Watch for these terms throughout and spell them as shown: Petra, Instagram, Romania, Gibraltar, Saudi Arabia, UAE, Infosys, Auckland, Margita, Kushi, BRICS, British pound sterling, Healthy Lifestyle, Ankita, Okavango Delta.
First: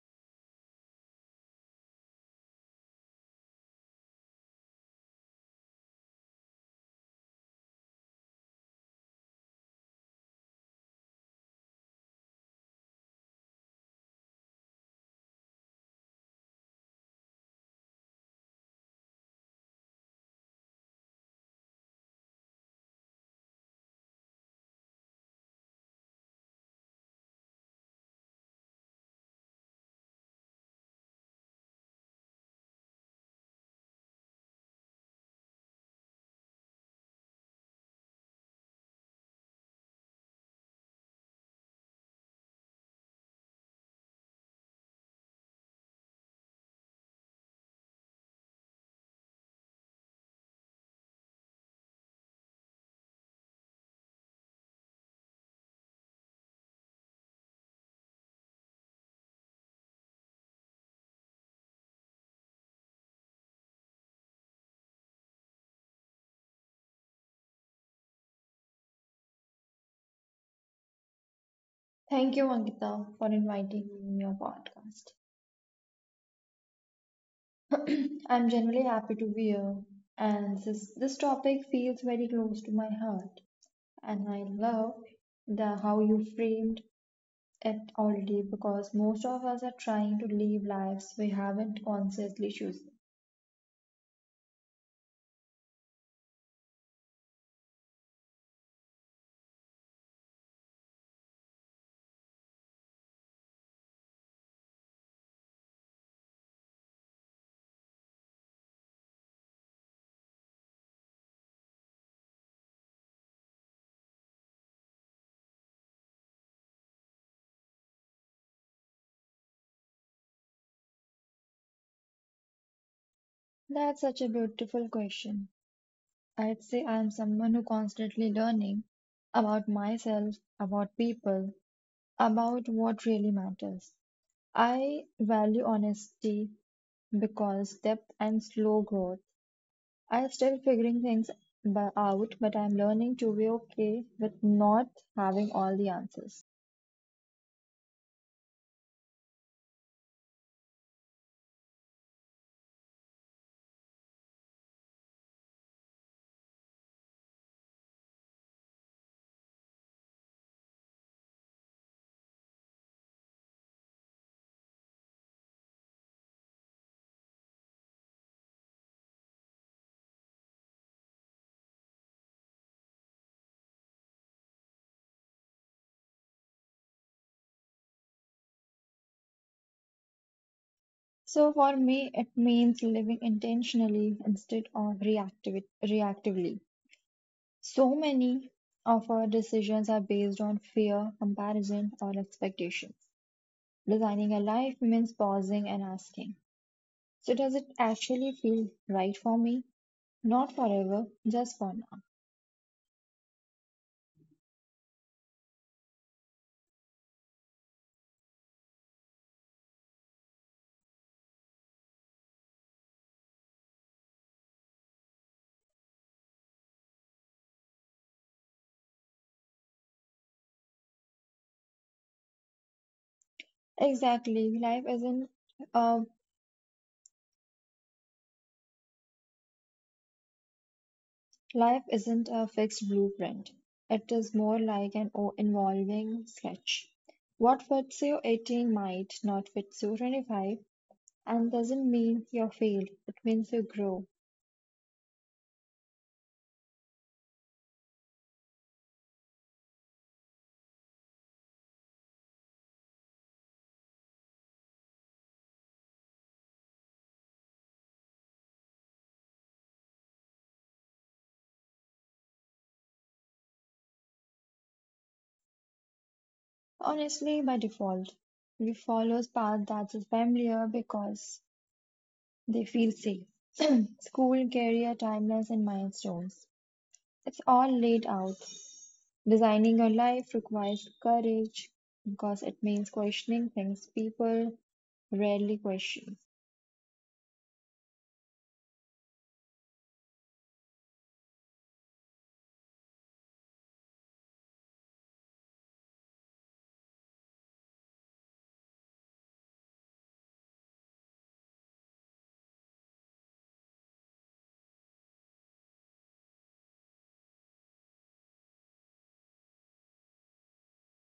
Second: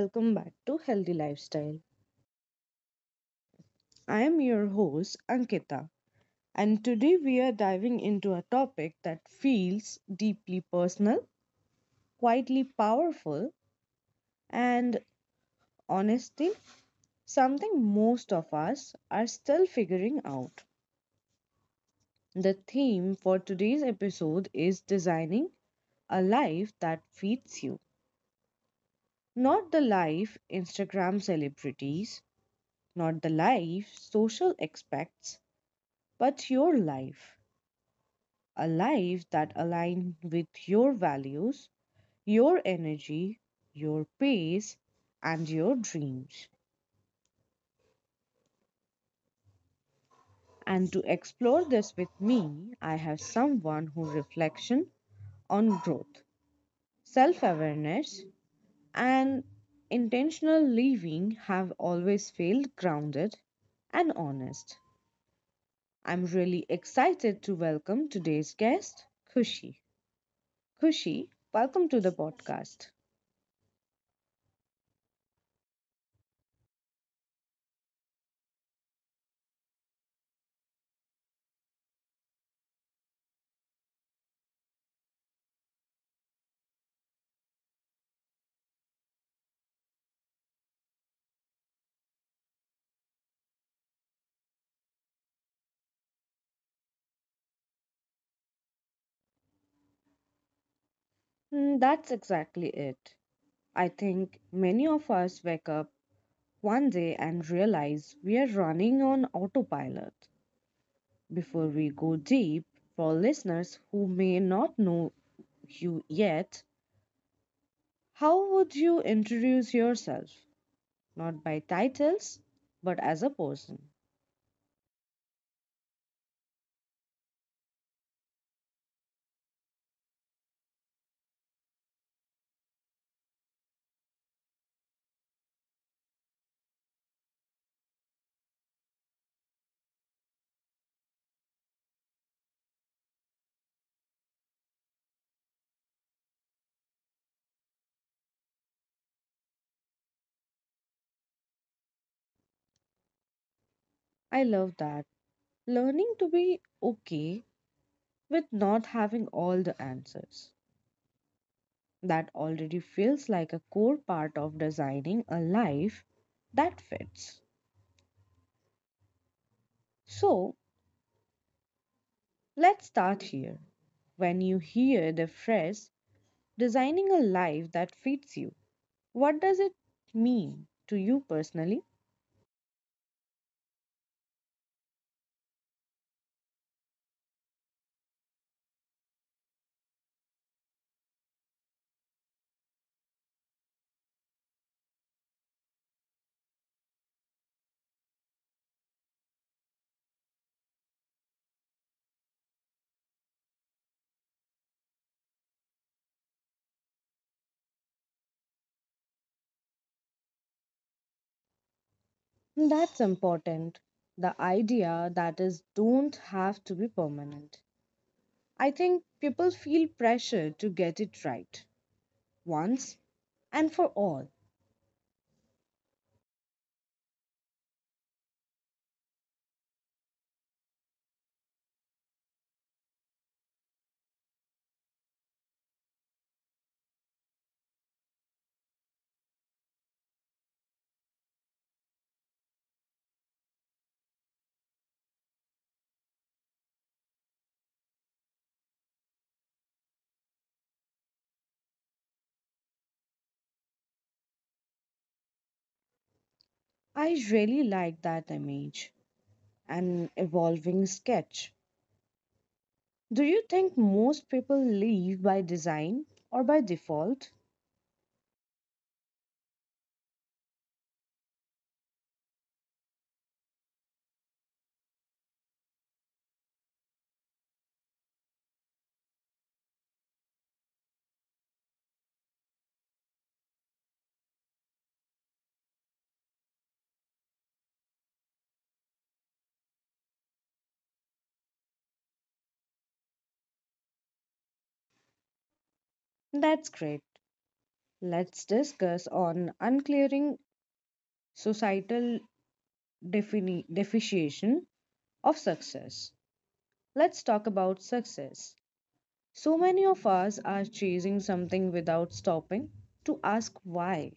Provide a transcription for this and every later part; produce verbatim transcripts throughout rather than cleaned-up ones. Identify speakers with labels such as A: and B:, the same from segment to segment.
A: welcome back to Healthy Lifestyle. I am your host Ankita, and today we are diving into a topic that feels deeply personal, quietly powerful, and honestly, something most of us are still figuring out. The theme for today's episode is designing a life that feeds you, not the life Instagram celebrities, not the life social expects, but your life a life that aligns with your values, your energy, your pace, and your dreams. And to explore this with me, I have someone who reflection on growth, self-awareness, and intentional living have always felt grounded and honest. I'm really excited to welcome today's guest, Kushi. Kushi, welcome to the podcast.
B: Thank you, Ankita, for inviting me in your podcast. I'm generally happy to be here, and this, this topic feels very close to my heart. And I love the how you framed it already because most of us are trying to live lives we haven't consciously chosen.
A: Mm, That's exactly it. I think many of us wake up one day and realize we are running on autopilot. Before we go deep, for listeners who may not know you yet, how would you introduce yourself? Not by titles, but as a person.
B: That's such a beautiful question. I'd say I'm someone who constantly learning about myself, about people, about what really matters. I value honesty because depth and slow growth. I'm still figuring things b- out, but I'm learning to be okay with not having all the answers.
A: I love that. Learning to be okay with not having all the answers. That already feels like a core part of designing a life that fits. So, Let's start here. When you hear the phrase designing a life that fits you, what does it mean to you personally?
B: So for me, it means living intentionally instead of reactiv- reactively. So many of our decisions are based on fear, comparison, or expectations. Designing a life means pausing and asking. So does it actually feel right for me? Not forever, just for now.
A: That's important. The idea that is don't have to be permanent. I think people feel pressure to get it right once and for all.
B: Exactly. Life isn't uh, life isn't a fixed blueprint. It is more like an o- evolving sketch. What fits you eighteen might not fit you twenty-five, and doesn't mean you're failed. It means you grow.
A: I really like that image. An evolving sketch. Do you think most people live by design or by default?
B: Honestly, by default, we follow paths that is familiar because they feel safe. School, career, timelines, and milestones. It's all laid out. Designing your life requires courage because it means questioning things people rarely question.
A: That's great. Let's discuss on unclearing societal defini- definition of success. Let's talk about success. So many of us are chasing something without stopping to ask why.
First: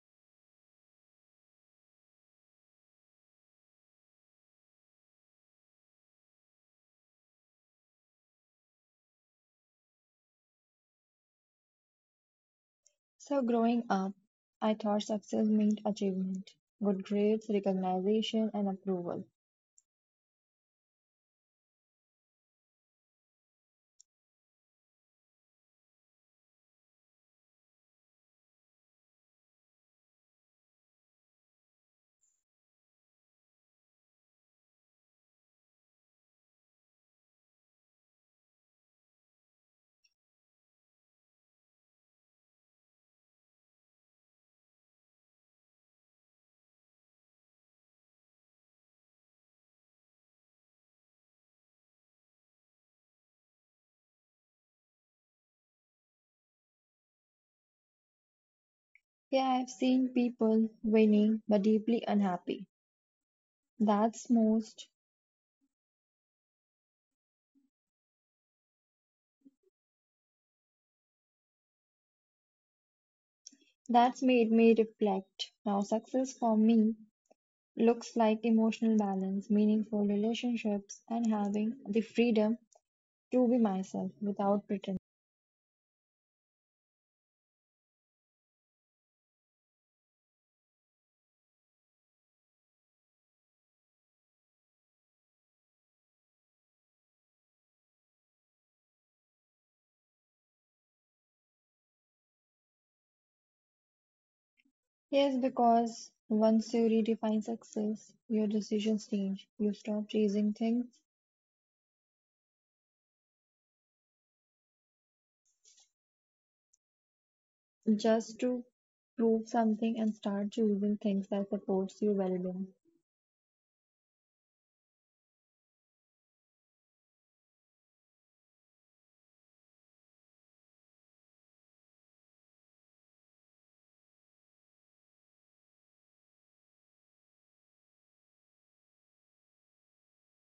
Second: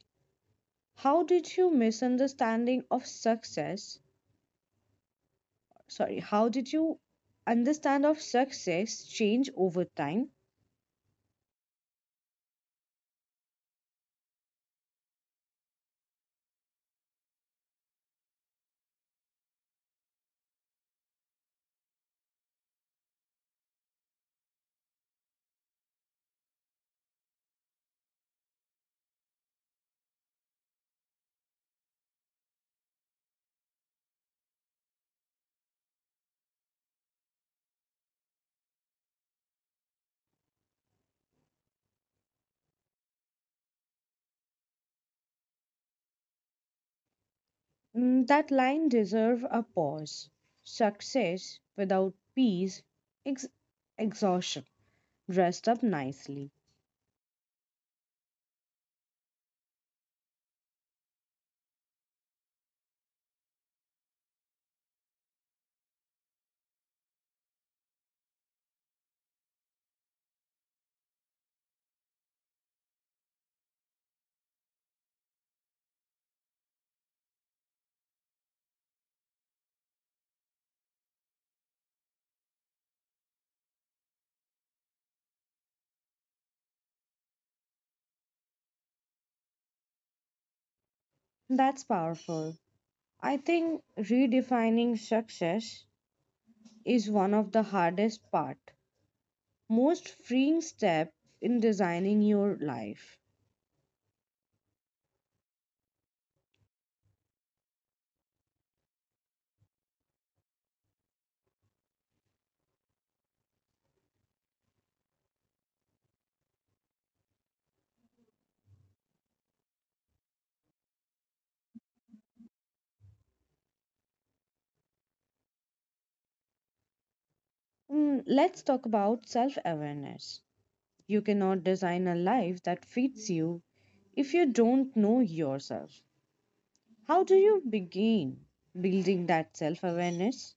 A: How did you misunderstanding of success? Sorry, how did you understand of success change over time?
B: So, growing up, I thought success meant achievement, good grades, recognition, and approval.
A: Mm, that line deserve a pause. Success without peace, ex- exhaustion. Dressed up nicely.
B: Yeah, I've seen people winning but deeply unhappy. That's most, that's made me reflect. Now, success for me looks like emotional balance, meaningful relationships, and having the freedom to be myself without pretending.
A: That's powerful. I think redefining success is one of the hardest part, most freeing step in designing your life.
B: Yes, because once you redefine success, your decisions change. You stop chasing things just to prove something and start choosing things that supports your well-being.
A: Mm, let's talk about self-awareness. You cannot design a life that fits you if you don't know yourself. How do you begin building that self-awareness?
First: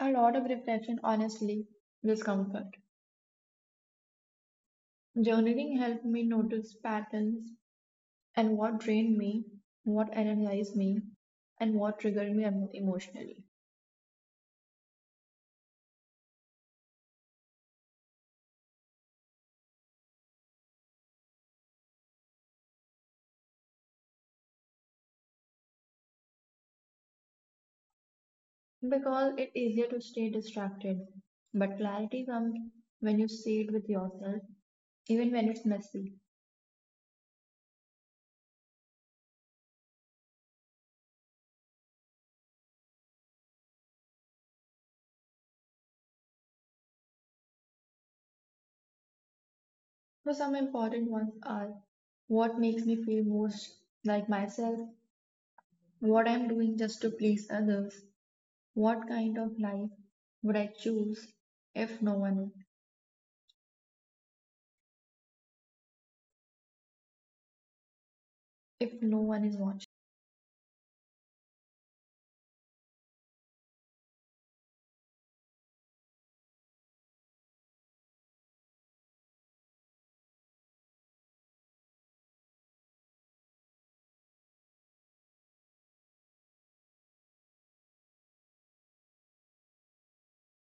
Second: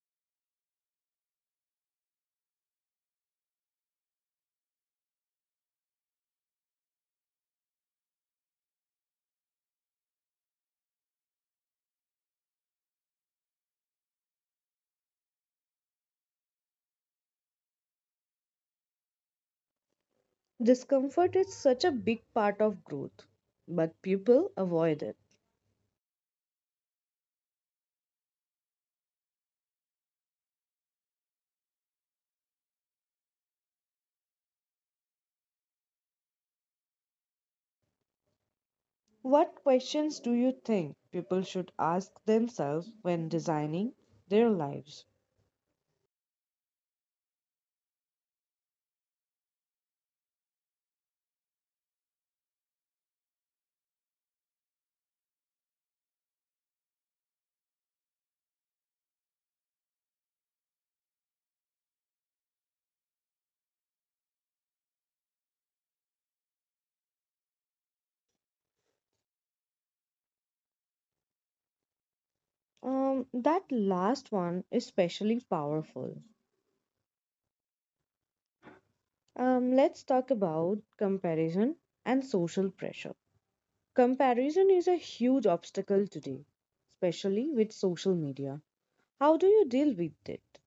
B: A lot of reflection, honestly, discomfort. Journaling helped me notice patterns and what drained me, what energized me, and what triggered me emo- emotionally.
A: Discomfort is such a big part of growth, but people avoid it.
B: Because it's easier to stay distracted, but clarity comes when you see it with yourself, even when it's messy.
A: What questions do you think people should ask themselves when designing their lives?
B: So some important ones are what makes me feel most like myself, what I'm doing just to please others, what kind of life would I choose if no one if no one is watching.
A: Um, that last one is especially powerful. Um, let's talk about comparison and social pressure. Comparison is a huge obstacle today, especially with social media. How do you deal with it?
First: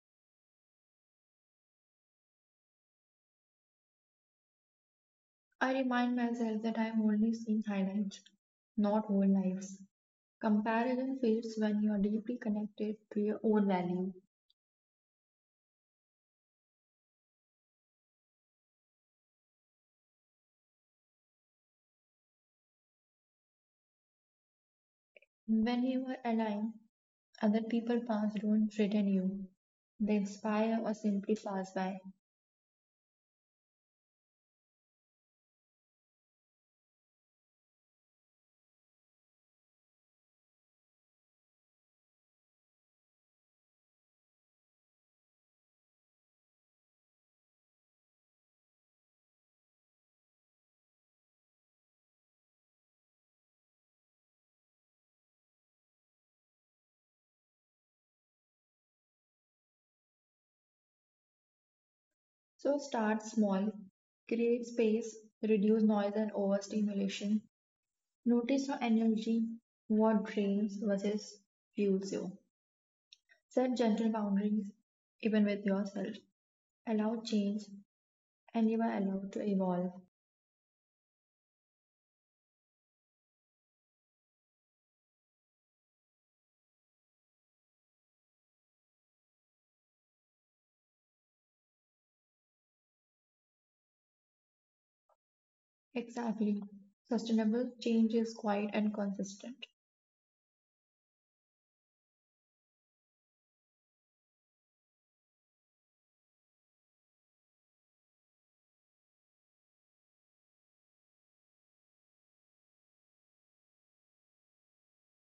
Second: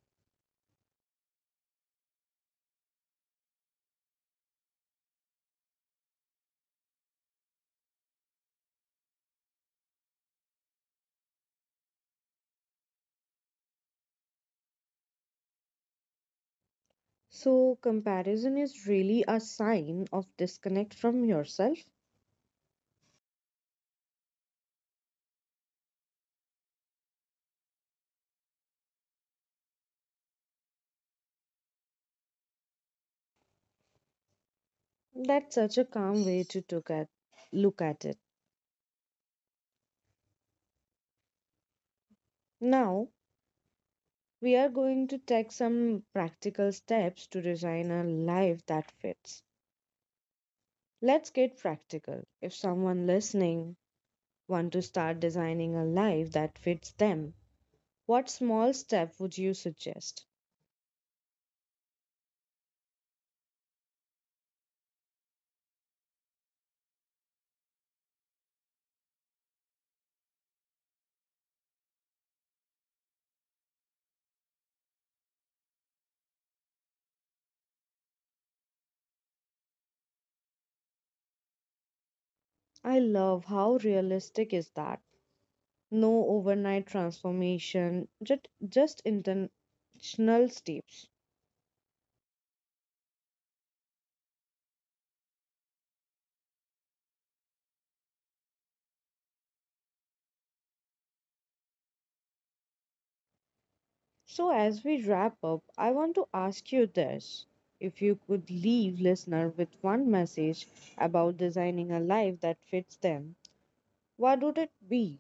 B: I remind myself that I'm only seeing highlights, not whole lives. Comparison fades when you are deeply connected to your own value.
A: So, comparison is really a sign of disconnect from yourself.
B: When you are aligned, other people's paths don't threaten you. They inspire or simply pass by.
A: That's such a calm way to look at, look at it. Now, We are going to take some practical steps to design a life that fits. Let's get practical. If someone listening want to start designing a life that fits them, what small step would you suggest?
B: So start small, create space, reduce noise and overstimulation. Notice your energy, what drains versus fuels you. Set gentle boundaries, even with yourself. Allow change, and you are allowed to evolve.
A: I love how realistic is that. No overnight transformation, just just intentional steps.
B: Exactly. Sustainable change is quiet and consistent.
A: So, as we wrap up, I want to ask you this. If you could leave listener with one message about designing a life that fits them, what would it be?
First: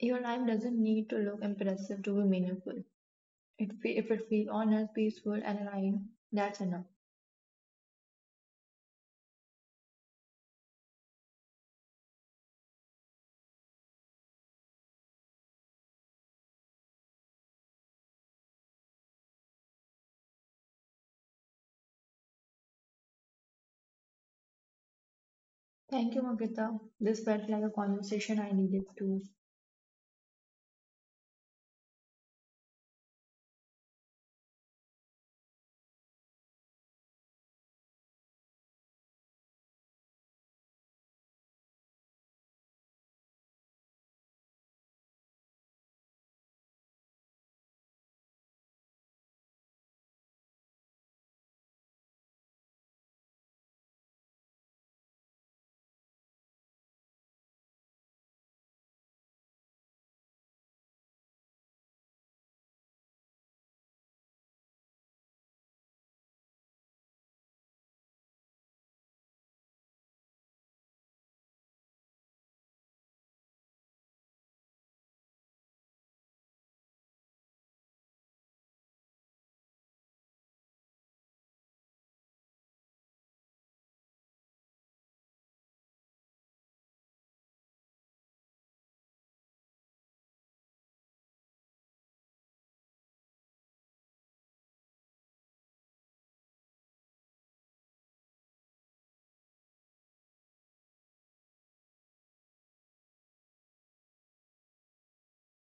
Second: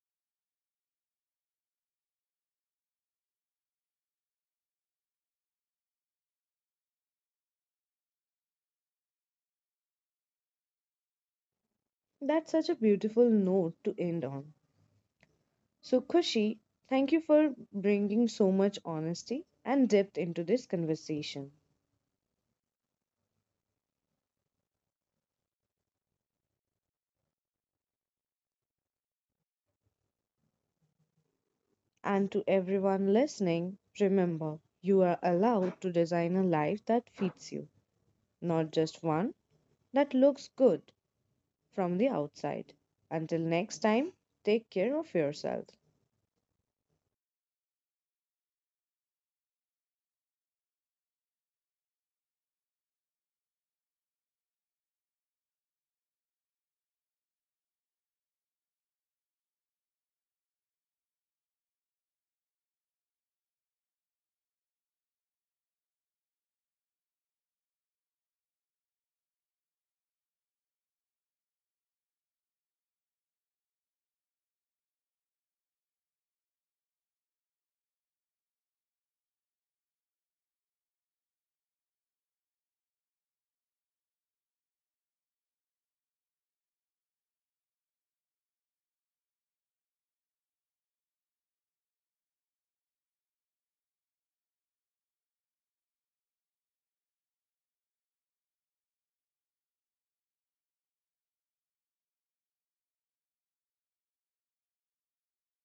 B: Your life doesn't need to look impressive to be meaningful. It fe- if it feels honest, peaceful, and aligned, that's enough.
A: That's such a beautiful note to end on. So, Kushi, thank you for bringing so much honesty and depth into this conversation.
B: Thank you, Margita. This felt like a conversation I needed to
A: And to everyone listening, remember, you are allowed to design a life that fits you, not just one that looks good from the outside. Until next time, take care of yourself.